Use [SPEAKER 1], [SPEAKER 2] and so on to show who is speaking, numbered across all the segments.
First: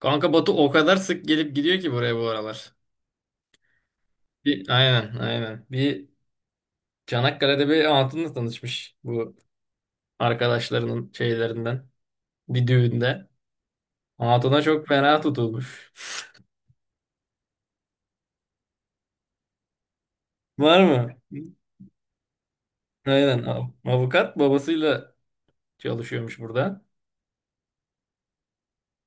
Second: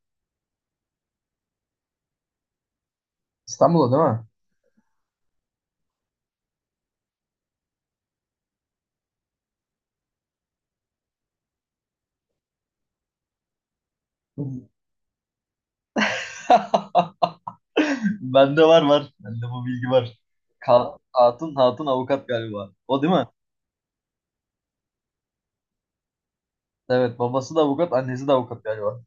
[SPEAKER 1] Kanka Batu o kadar sık gelip gidiyor ki buraya bu aralar.
[SPEAKER 2] İstanbul'da
[SPEAKER 1] Aynen aynen. Bir Çanakkale'de bir hatunla tanışmış bu arkadaşlarının şeylerinden. Bir düğünde.
[SPEAKER 2] değil
[SPEAKER 1] Hatuna
[SPEAKER 2] mi?
[SPEAKER 1] çok fena tutulmuş.
[SPEAKER 2] Bende var var. Bende bu bilgi var.
[SPEAKER 1] Var mı?
[SPEAKER 2] Hatun avukat galiba. O değil mi?
[SPEAKER 1] Aynen. Avukat babasıyla çalışıyormuş burada.
[SPEAKER 2] Evet, babası da avukat, annesi de avukat galiba.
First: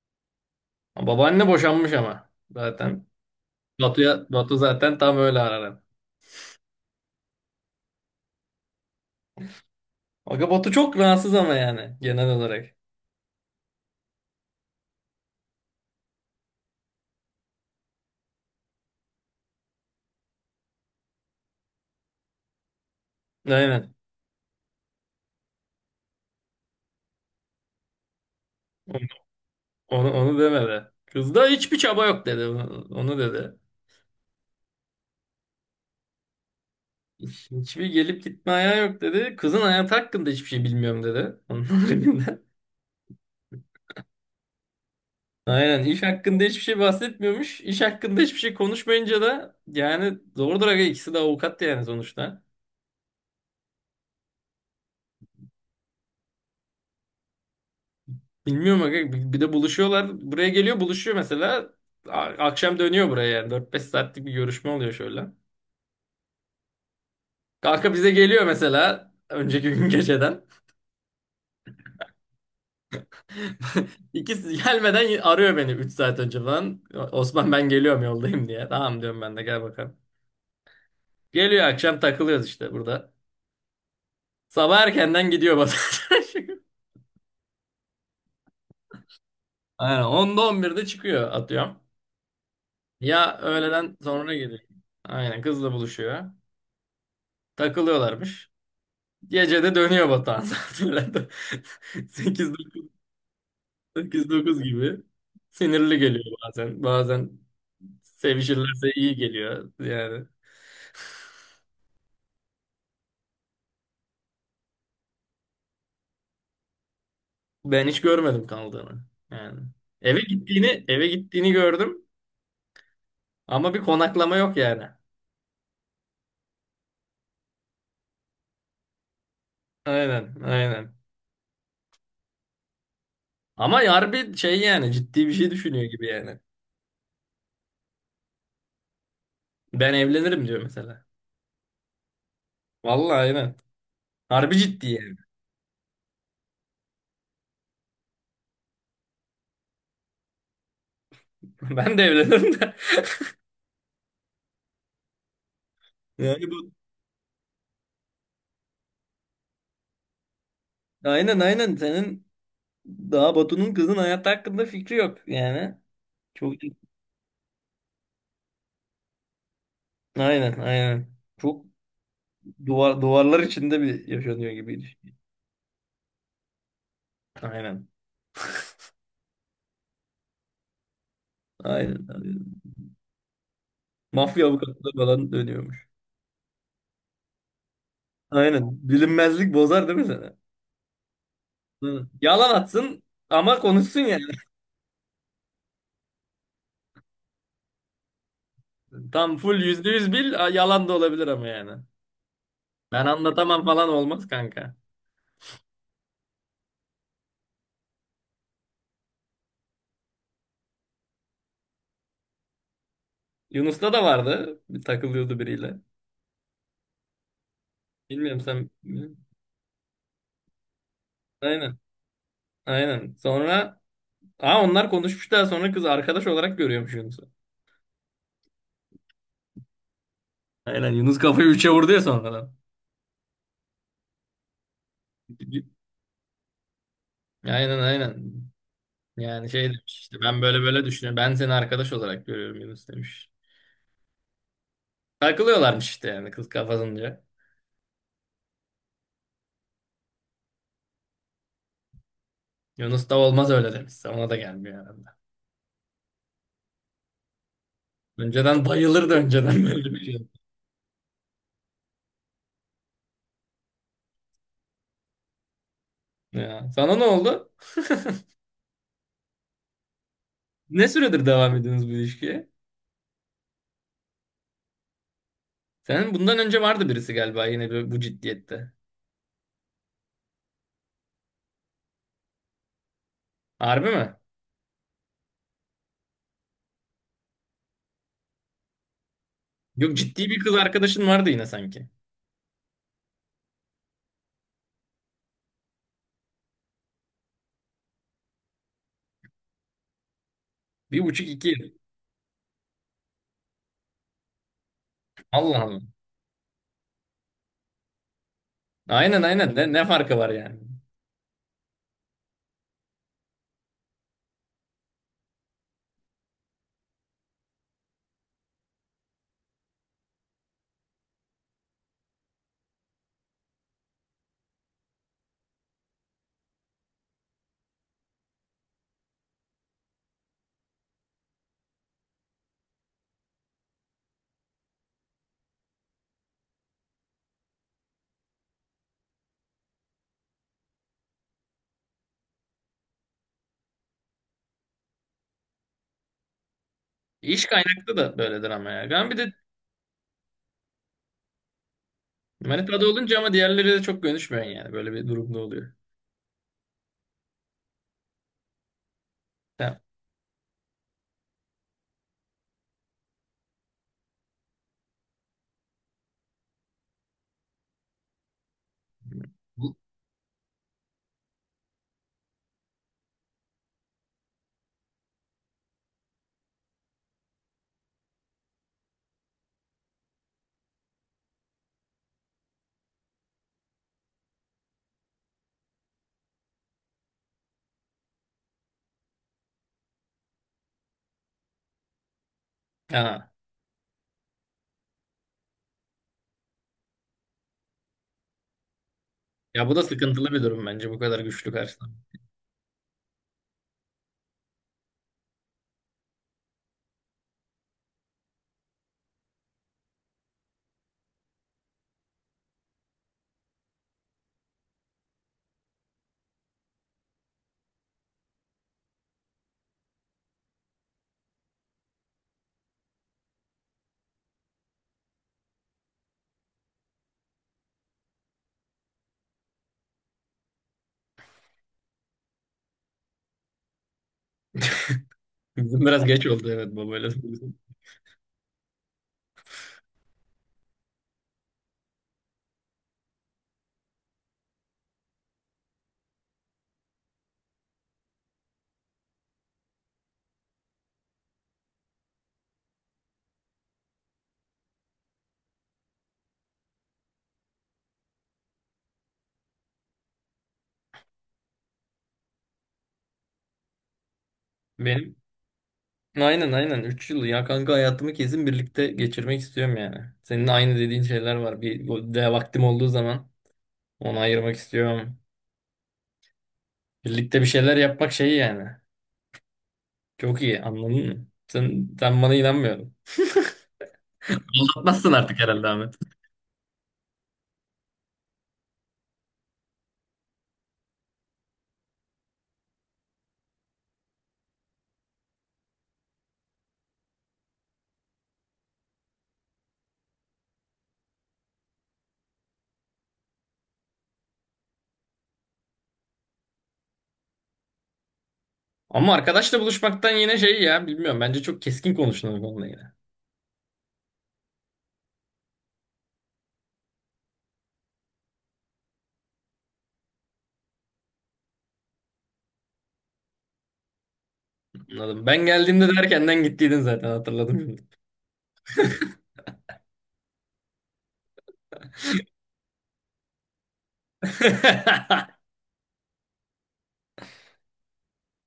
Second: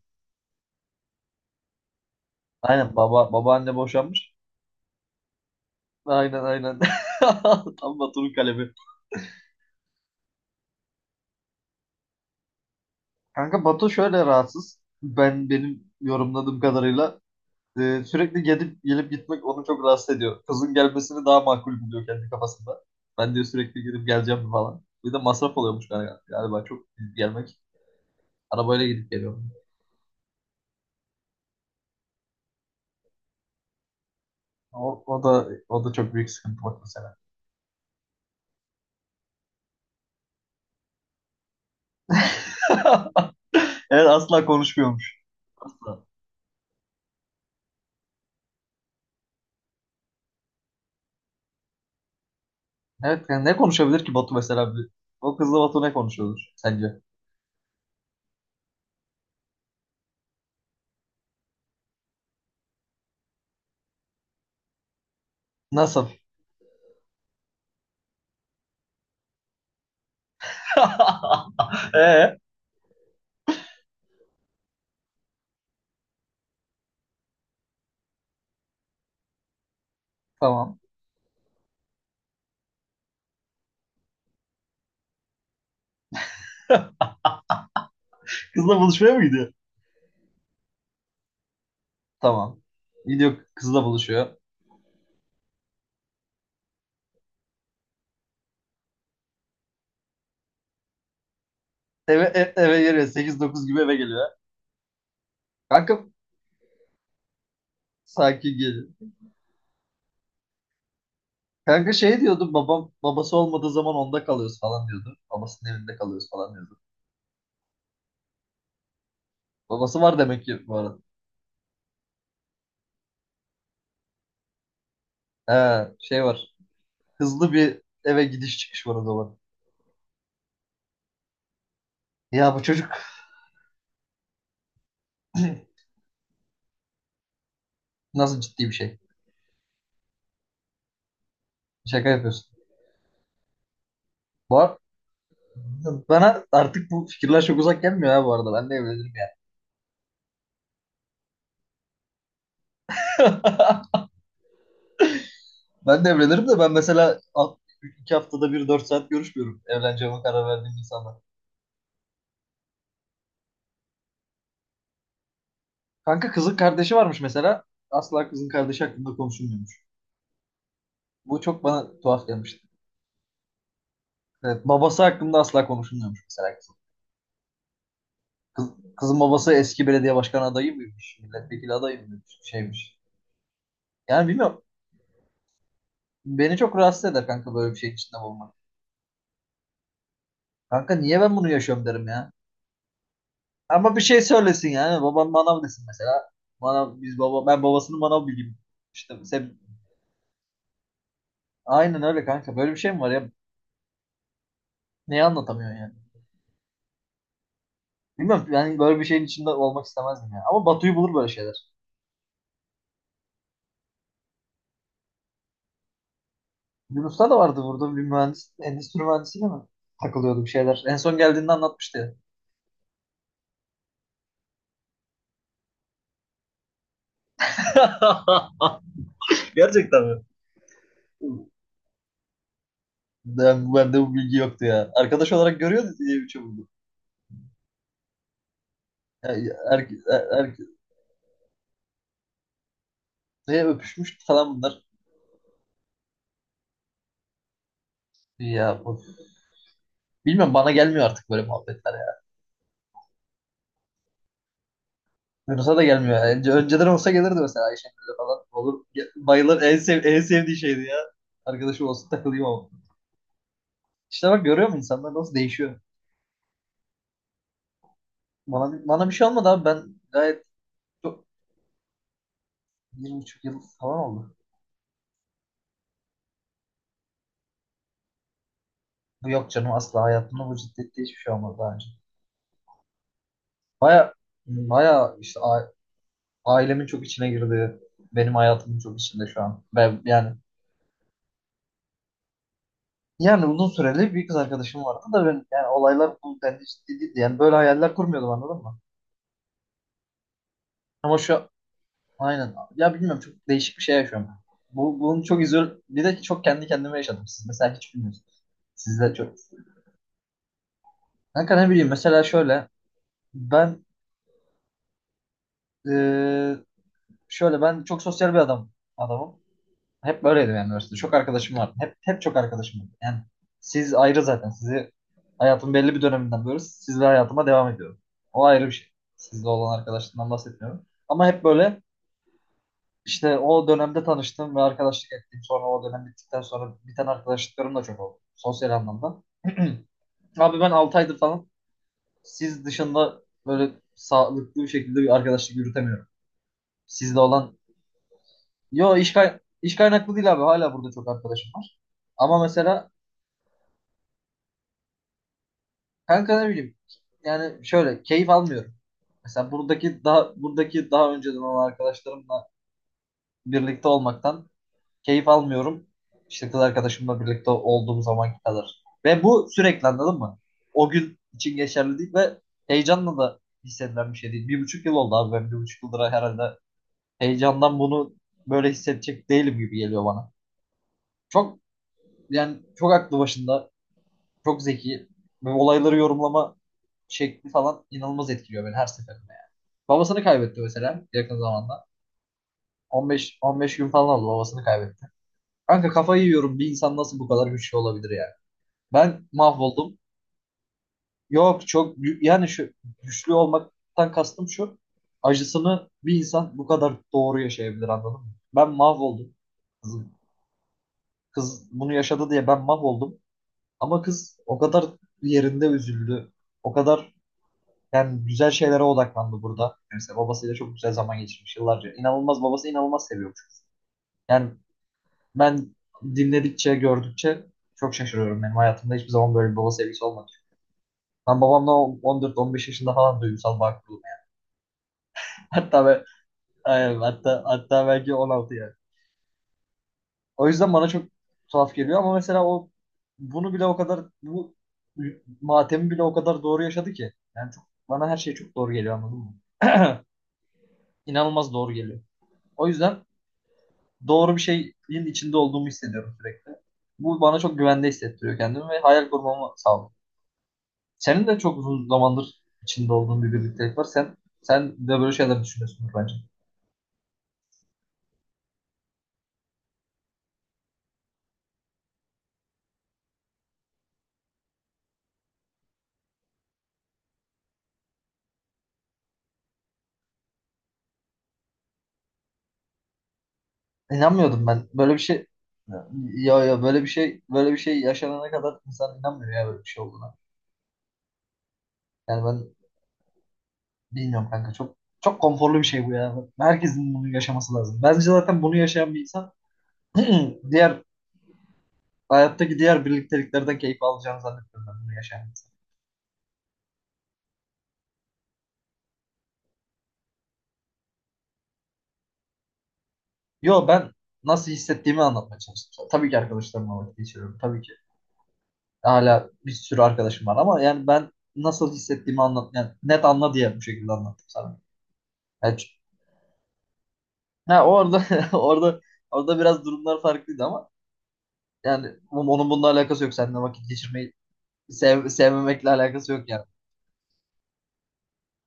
[SPEAKER 1] Babaanne boşanmış ama
[SPEAKER 2] Aynen,
[SPEAKER 1] zaten.
[SPEAKER 2] babaanne boşanmış.
[SPEAKER 1] Batu zaten tam öyle arar.
[SPEAKER 2] Aynen, aynen. Tam Batu'nun kalemi.
[SPEAKER 1] Aga Batu çok rahatsız ama yani genel olarak.
[SPEAKER 2] Kanka Batu şöyle rahatsız. Benim yorumladığım kadarıyla sürekli gelip gelip gitmek onu çok rahatsız ediyor. Kızın gelmesini daha makul buluyor kendi kafasında. Ben diyor sürekli
[SPEAKER 1] Aynen.
[SPEAKER 2] gidip geleceğim falan. Bir de masraf oluyormuş galiba çok gelmek. Arabayla gidip geliyorum.
[SPEAKER 1] Onu demedi. Kızda hiçbir çaba yok dedi. Onu dedi.
[SPEAKER 2] O da çok büyük sıkıntı Batu mesela.
[SPEAKER 1] Hiçbir gelip gitme ayağı yok dedi. Kızın hayatı hakkında hiçbir şey bilmiyorum dedi. Onun haricinde.
[SPEAKER 2] Evet, asla konuşmuyormuş.
[SPEAKER 1] Aynen
[SPEAKER 2] Asla.
[SPEAKER 1] iş hakkında hiçbir şey bahsetmiyormuş. İş hakkında hiçbir şey konuşmayınca da yani doğrudur aga ikisi de avukat yani sonuçta.
[SPEAKER 2] Evet, yani ne konuşabilir ki Batu mesela? Bir? O kızla Batu ne konuşuyordur sence?
[SPEAKER 1] Bilmiyorum aga bir de buluşuyorlar. Buraya geliyor buluşuyor mesela. Akşam dönüyor buraya yani 4-5 saatlik bir görüşme oluyor şöyle.
[SPEAKER 2] Nasıl?
[SPEAKER 1] Kanka bize geliyor mesela önceki gün geceden.
[SPEAKER 2] Ee,
[SPEAKER 1] İkisi gelmeden arıyor beni 3 saat önce falan. Osman ben geliyorum yoldayım diye. Tamam diyorum ben de gel bakalım.
[SPEAKER 2] Tamam.
[SPEAKER 1] Geliyor akşam takılıyoruz işte burada. Sabah erkenden gidiyor bazen.
[SPEAKER 2] Kızla buluşmaya mı gidiyor?
[SPEAKER 1] Aynen 10'da 11'de çıkıyor atıyorum.
[SPEAKER 2] Tamam.
[SPEAKER 1] Ya
[SPEAKER 2] Gidiyor, kızla
[SPEAKER 1] öğleden sonra
[SPEAKER 2] buluşuyor.
[SPEAKER 1] geliyor. Aynen kızla buluşuyor. Takılıyorlarmış. Gece de dönüyor Batuhan saat öğlen
[SPEAKER 2] Eve geliyor. 8-9 gibi eve geliyor.
[SPEAKER 1] 8-9 gibi.
[SPEAKER 2] Kanka
[SPEAKER 1] Sinirli geliyor bazen. Bazen
[SPEAKER 2] sakin
[SPEAKER 1] sevişirlerse
[SPEAKER 2] gelin.
[SPEAKER 1] iyi geliyor. Yani
[SPEAKER 2] Kanka şey diyordu babası olmadığı zaman onda kalıyoruz falan diyordu. Babasının evinde kalıyoruz falan diyordu.
[SPEAKER 1] ben hiç görmedim kaldığını. Yani
[SPEAKER 2] Babası var
[SPEAKER 1] eve
[SPEAKER 2] demek ki bu
[SPEAKER 1] gittiğini
[SPEAKER 2] arada.
[SPEAKER 1] eve gittiğini gördüm ama bir konaklama yok yani.
[SPEAKER 2] He, şey var. Hızlı bir eve gidiş çıkış var o zaman.
[SPEAKER 1] Aynen, aynen.
[SPEAKER 2] Ya, bu çocuk
[SPEAKER 1] Ama harbi şey yani ciddi bir şey düşünüyor gibi yani.
[SPEAKER 2] nasıl ciddi bir şey?
[SPEAKER 1] Ben evlenirim diyor mesela.
[SPEAKER 2] Şaka yapıyorsun.
[SPEAKER 1] Vallahi aynen. Harbi
[SPEAKER 2] Var.
[SPEAKER 1] ciddi yani.
[SPEAKER 2] Bana artık bu fikirler çok uzak gelmiyor ha bu arada. Ben de evlenirim yani.
[SPEAKER 1] Ben de evlenirim de.
[SPEAKER 2] Ben de evlenirim
[SPEAKER 1] Yani
[SPEAKER 2] de, ben
[SPEAKER 1] bu
[SPEAKER 2] mesela 2 haftada bir 4 saat görüşmüyorum evleneceğime karar verdiğim insanla.
[SPEAKER 1] aynen aynen senin daha Batu'nun kızın hayatı hakkında fikri yok yani.
[SPEAKER 2] Kanka
[SPEAKER 1] Çok
[SPEAKER 2] kızın kardeşi varmış mesela. Asla kızın kardeşi hakkında konuşulmuyormuş.
[SPEAKER 1] aynen aynen.
[SPEAKER 2] Bu çok
[SPEAKER 1] Çok
[SPEAKER 2] bana tuhaf gelmişti.
[SPEAKER 1] duvarlar içinde bir yaşanıyor
[SPEAKER 2] Evet,
[SPEAKER 1] gibiydi.
[SPEAKER 2] babası hakkında asla konuşulmuyormuş mesela kızın.
[SPEAKER 1] Aynen.
[SPEAKER 2] Kızın babası eski belediye başkanı adayı mıymış? Milletvekili adayı
[SPEAKER 1] Aynen.
[SPEAKER 2] mıymış?
[SPEAKER 1] aynen.
[SPEAKER 2] Şeymiş. Yani,
[SPEAKER 1] Mafya
[SPEAKER 2] bilmiyorum.
[SPEAKER 1] avukatlığı falan dönüyormuş.
[SPEAKER 2] Beni çok rahatsız eder kanka böyle bir şeyin içinde bulmak.
[SPEAKER 1] Aynen. Bilinmezlik bozar değil mi sana?
[SPEAKER 2] Kanka niye ben bunu yaşıyorum derim
[SPEAKER 1] Hı.
[SPEAKER 2] ya.
[SPEAKER 1] Yalan atsın ama
[SPEAKER 2] Ama
[SPEAKER 1] konuşsun
[SPEAKER 2] bir şey
[SPEAKER 1] yani.
[SPEAKER 2] söylesin yani. Baban manav desin mesela. Manav, biz baba, ben babasının manav bilgim. İşte
[SPEAKER 1] Tam full
[SPEAKER 2] sen...
[SPEAKER 1] yüzde yüz yalan da olabilir ama yani.
[SPEAKER 2] Aynen öyle kanka. Böyle bir şey mi
[SPEAKER 1] Ben
[SPEAKER 2] var ya?
[SPEAKER 1] anlatamam falan olmaz kanka.
[SPEAKER 2] Neyi anlatamıyorsun yani? Bilmiyorum. Yani böyle bir şeyin içinde olmak istemezdim ya. Ama Batu'yu bulur böyle şeyler.
[SPEAKER 1] Yunus'ta da vardı. Bir takılıyordu biriyle.
[SPEAKER 2] Yunus'ta da vardı burada bir
[SPEAKER 1] Bilmiyorum
[SPEAKER 2] mühendis.
[SPEAKER 1] sen.
[SPEAKER 2] Endüstri mühendisiyle mi? Takılıyordu bir şeyler. En son geldiğinde
[SPEAKER 1] Aynen.
[SPEAKER 2] anlatmıştı ya.
[SPEAKER 1] Aynen. Sonra, aa, onlar konuşmuş daha sonra kız arkadaş olarak görüyormuş Yunus'u.
[SPEAKER 2] Gerçekten mi?
[SPEAKER 1] Aynen Yunus kafayı üçe vurdu ya sonradan.
[SPEAKER 2] Bende bu bilgi yoktu ya. Arkadaş olarak görüyordu diye bir çabuk.
[SPEAKER 1] Aynen aynen. Yani
[SPEAKER 2] Ya,
[SPEAKER 1] şey
[SPEAKER 2] er,
[SPEAKER 1] demiş işte
[SPEAKER 2] er,
[SPEAKER 1] ben böyle
[SPEAKER 2] er-
[SPEAKER 1] böyle düşünüyorum. Ben seni arkadaş olarak görüyorum Yunus demiş.
[SPEAKER 2] neye öpüşmüş falan bunlar.
[SPEAKER 1] Takılıyorlarmış işte yani kız kafasınca.
[SPEAKER 2] Ya bu- Bilmiyorum, bana gelmiyor artık böyle muhabbetler ya.
[SPEAKER 1] Yunus da olmaz öyle demiş. Ona da gelmiyor herhalde.
[SPEAKER 2] Yunus'a da gelmiyor. Önceden olsa gelirdi mesela Ayşegül'le falan.
[SPEAKER 1] Önceden
[SPEAKER 2] Olur
[SPEAKER 1] bayılırdı
[SPEAKER 2] bayılır,
[SPEAKER 1] önceden böyle bir
[SPEAKER 2] en
[SPEAKER 1] şey.
[SPEAKER 2] sevdiği şeydi ya. Arkadaşım olsun takılayım ama. İşte bak görüyor musun insanlar nasıl değişiyor.
[SPEAKER 1] Ya, sana ne oldu?
[SPEAKER 2] Bana bir şey olmadı abi, ben gayet
[SPEAKER 1] Ne
[SPEAKER 2] çok,
[SPEAKER 1] süredir devam ediyorsunuz bu ilişkiye?
[SPEAKER 2] 1,5 yıl falan oldu.
[SPEAKER 1] Senin bundan önce vardı birisi galiba yine bu ciddiyette.
[SPEAKER 2] Bu yok canım, asla hayatımda bu ciddiyette hiçbir şey olmadı daha önce.
[SPEAKER 1] Harbi mi?
[SPEAKER 2] Baya baya işte ailemin çok içine girdi. Benim hayatımın çok içinde şu an.
[SPEAKER 1] Yok
[SPEAKER 2] Ben,
[SPEAKER 1] ciddi
[SPEAKER 2] yani
[SPEAKER 1] bir kız arkadaşın vardı yine sanki.
[SPEAKER 2] Uzun süreli bir kız arkadaşım vardı da ben yani olaylar bu denli ciddi değildi. Yani böyle hayaller kurmuyordum anladın mı?
[SPEAKER 1] Bir
[SPEAKER 2] Ama
[SPEAKER 1] buçuk iki
[SPEAKER 2] şu
[SPEAKER 1] yıl.
[SPEAKER 2] aynen. Ya bilmiyorum, çok değişik bir şey yaşıyorum ben. Bunu çok
[SPEAKER 1] Allah
[SPEAKER 2] izol
[SPEAKER 1] Allah.
[SPEAKER 2] bir de çok kendi kendime yaşadım. Siz mesela hiç bilmiyorsunuz. Siz de
[SPEAKER 1] Aynen
[SPEAKER 2] çok.
[SPEAKER 1] aynen. Ne farkı var yani?
[SPEAKER 2] Kanka ne bileyim mesela şöyle ben eee, şöyle ben çok sosyal bir adamım. Hep böyleydim benim üniversitede. Çok arkadaşım vardı. Hep çok arkadaşım vardı. Yani siz ayrı zaten. Sizi hayatın belli bir döneminden böyle sizle hayatıma devam ediyorum. O ayrı bir şey. Sizle olan arkadaşlığından bahsetmiyorum. Ama hep böyle işte o dönemde tanıştım ve arkadaşlık ettim. Sonra o dönem bittikten sonra biten arkadaşlıklarım da çok oldu. Sosyal anlamda. Abi ben 6 aydır falan siz dışında böyle sağlıklı bir şekilde bir arkadaşlık yürütemiyorum. Sizle
[SPEAKER 1] İş
[SPEAKER 2] olan...
[SPEAKER 1] kaynaklı da böyledir ama ya.
[SPEAKER 2] Yo,
[SPEAKER 1] Ben bir de
[SPEAKER 2] iş kaynaklı değil abi. Hala burada çok arkadaşım var. Ama
[SPEAKER 1] manitada
[SPEAKER 2] mesela
[SPEAKER 1] olunca ama diğerleri de çok görüşmüyorsun yani. Böyle bir durumda oluyor.
[SPEAKER 2] kanka ne bileyim yani şöyle keyif almıyorum. Mesela
[SPEAKER 1] Ha.
[SPEAKER 2] buradaki daha önceden olan arkadaşlarımla birlikte olmaktan keyif almıyorum. İşte kız arkadaşımla birlikte olduğum zamanki kadar. Ve bu
[SPEAKER 1] Bu,
[SPEAKER 2] sürekli anladın mı? O gün için geçerli değil ve heyecanla da hissedilen bir şey değil. 1,5 yıl oldu abi, ben 1,5 yıldır herhalde heyecandan bunu böyle hissedecek değilim gibi geliyor bana. Çok, yani çok aklı başında, çok zeki. Ve olayları yorumlama şekli falan inanılmaz etkiliyor beni her seferinde yani. Babasını kaybetti mesela yakın zamanda.
[SPEAKER 1] ha.
[SPEAKER 2] 15 gün falan oldu babasını kaybetti. Kanka kafayı yiyorum, bir insan nasıl bu kadar güçlü olabilir yani. Ben
[SPEAKER 1] Ya bu da
[SPEAKER 2] mahvoldum.
[SPEAKER 1] sıkıntılı bir durum bence bu kadar güçlü
[SPEAKER 2] Yok,
[SPEAKER 1] karşılamak.
[SPEAKER 2] yani şu güçlü olmaktan kastım şu. Acısını bir insan bu kadar doğru yaşayabilir anladın mı? Ben mahvoldum. Kız, kız bunu yaşadı diye ben mahvoldum. Ama kız o kadar yerinde üzüldü. O kadar yani güzel şeylere odaklandı burada. Mesela babasıyla çok güzel zaman geçirmiş yıllarca. İnanılmaz, babası inanılmaz seviyormuş. Yani ben dinledikçe, gördükçe çok şaşırıyorum. Benim hayatımda hiçbir zaman böyle bir baba sevgisi olmadı. Ben babamla 14-15 yaşında falan duygusal bağ kurdum.
[SPEAKER 1] Bizim
[SPEAKER 2] Hatta ben,
[SPEAKER 1] biraz geç oldu evet
[SPEAKER 2] aynen,
[SPEAKER 1] babayla.
[SPEAKER 2] hatta belki 16 yani. O yüzden bana çok tuhaf geliyor ama mesela o bunu bile o kadar bu matemi bile o kadar doğru yaşadı ki. Yani çok, bana her şey çok doğru geliyor anladın mı? İnanılmaz doğru geliyor. O yüzden doğru bir şeyin içinde olduğumu hissediyorum sürekli. Bu bana çok güvende hissettiriyor kendimi ve hayal kurmamı sağlıyor. Senin de çok uzun zamandır içinde olduğun bir birliktelik var. Sen de böyle
[SPEAKER 1] Benim
[SPEAKER 2] şeyler düşünüyorsundur bence.
[SPEAKER 1] Aynen aynen 3 yıl ya kanka hayatımı kesin birlikte geçirmek istiyorum yani. Senin aynı dediğin şeyler var. Bir o de vaktim olduğu zaman onu ayırmak istiyorum. Birlikte bir şeyler yapmak şey yani. Çok iyi anladın mı? Sen bana inanmıyorum.
[SPEAKER 2] İnanmıyordum ben. Böyle bir
[SPEAKER 1] Anlatmazsın
[SPEAKER 2] şey...
[SPEAKER 1] artık herhalde Ahmet.
[SPEAKER 2] Ya, böyle bir şey yaşanana kadar insan inanmıyor ya böyle bir şey olduğuna. Yani ben bilmiyorum kanka, çok çok konforlu bir şey bu ya. Herkesin bunu yaşaması lazım. Bence zaten bunu yaşayan bir insan diğer hayattaki diğer birlikteliklerden keyif alacağını zannetmiyorum, ben bunu yaşayan.
[SPEAKER 1] Ama arkadaşla buluşmaktan yine şey ya bilmiyorum. Bence çok keskin konuştun bu konuda yine.
[SPEAKER 2] Yo, ben nasıl hissettiğimi anlatmaya çalıştım. Tabii ki arkadaşlarımla vakit geçiriyorum. Tabii ki hala bir sürü arkadaşım var ama yani ben nasıl hissettiğimi anlat yani net anla diye bu şekilde anlattım sana.
[SPEAKER 1] Anladım. Ben
[SPEAKER 2] Yani, ç-
[SPEAKER 1] geldiğimde de erkenden gittiydin zaten hatırladım
[SPEAKER 2] ha,
[SPEAKER 1] şimdi.
[SPEAKER 2] orada orada orada biraz durumlar farklıydı ama yani onun bununla alakası yok. Seninle vakit geçirmeyi sevmemekle alakası yok yani.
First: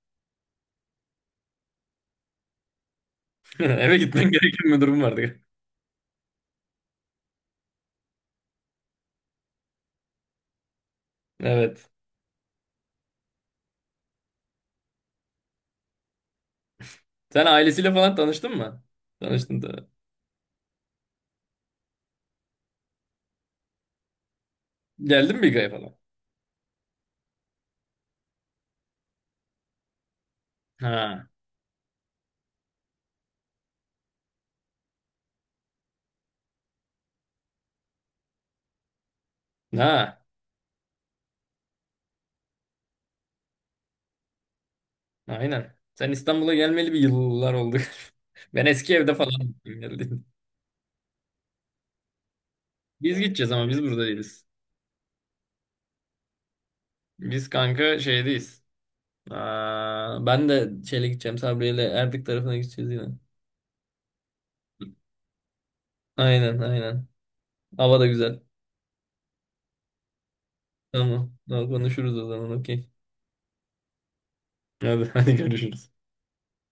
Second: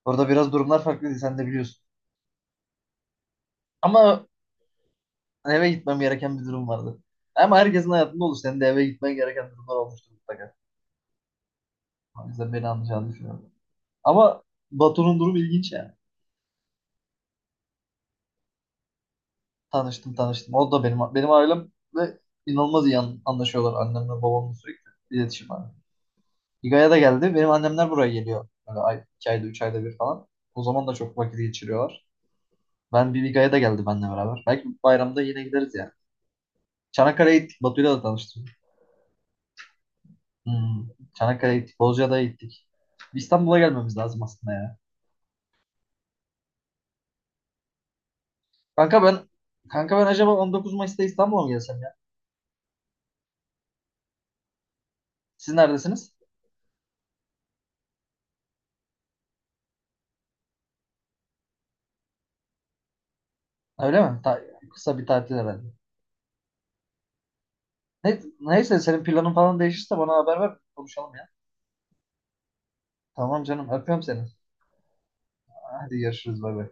[SPEAKER 2] Orada biraz durumlar farklıydı sen de biliyorsun.
[SPEAKER 1] Eve
[SPEAKER 2] Ama
[SPEAKER 1] gitmen gereken bir durum vardı.
[SPEAKER 2] eve gitmem gereken bir durum vardı. Ama herkesin hayatında olur. Senin de eve gitmen gereken durumlar olmuştur mutlaka.
[SPEAKER 1] Evet.
[SPEAKER 2] O yüzden beni anlayacağını düşünüyorum. Ama Batu'nun durumu ilginç yani.
[SPEAKER 1] Sen ailesiyle falan tanıştın mı? Tanıştın da.
[SPEAKER 2] Tanıştım, tanıştım. O da benim ailemle inanılmaz iyi anlaşıyorlar. Annemle babamla sürekli
[SPEAKER 1] Geldin mi
[SPEAKER 2] iletişim var.
[SPEAKER 1] Biga'ya falan?
[SPEAKER 2] İGA'ya da geldi. Benim annemler buraya geliyor. Böyle 2 ayda, 3 ayda bir falan. O zaman da çok
[SPEAKER 1] Ha.
[SPEAKER 2] vakit geçiriyorlar. Ben bir İGA'ya da geldi benimle beraber. Belki bayramda yine gideriz yani. Çanakkale'ye gittik. Batu'yla da tanıştım.
[SPEAKER 1] Ha.
[SPEAKER 2] Hmm. Çanakkale'ye gittik. Bozcaada'ya gittik. İstanbul'a gelmemiz lazım aslında ya.
[SPEAKER 1] Aynen. Sen İstanbul'a gelmeli bir yıllar oldu. Ben eski
[SPEAKER 2] Kanka
[SPEAKER 1] evde
[SPEAKER 2] ben
[SPEAKER 1] falan
[SPEAKER 2] kanka ben
[SPEAKER 1] geldim.
[SPEAKER 2] acaba 19 Mayıs'ta İstanbul'a mı gelsem ya?
[SPEAKER 1] Biz gideceğiz ama biz burada değiliz.
[SPEAKER 2] Siz neredesiniz?
[SPEAKER 1] Biz kanka şeydeyiz. Aa, ben de şeyle gideceğim. Sabriye'yle Erdek tarafına gideceğiz yine.
[SPEAKER 2] Öyle mi? Kısa bir tatil herhalde.
[SPEAKER 1] Aynen aynen. Hava da güzel.
[SPEAKER 2] Neyse senin planın falan değişirse bana haber ver. Konuşalım ya.
[SPEAKER 1] Tamam. Daha konuşuruz o zaman. Okey.
[SPEAKER 2] Tamam canım, öpüyorum seni.
[SPEAKER 1] Hadi, hadi görüşürüz.
[SPEAKER 2] Hadi görüşürüz, bay bay.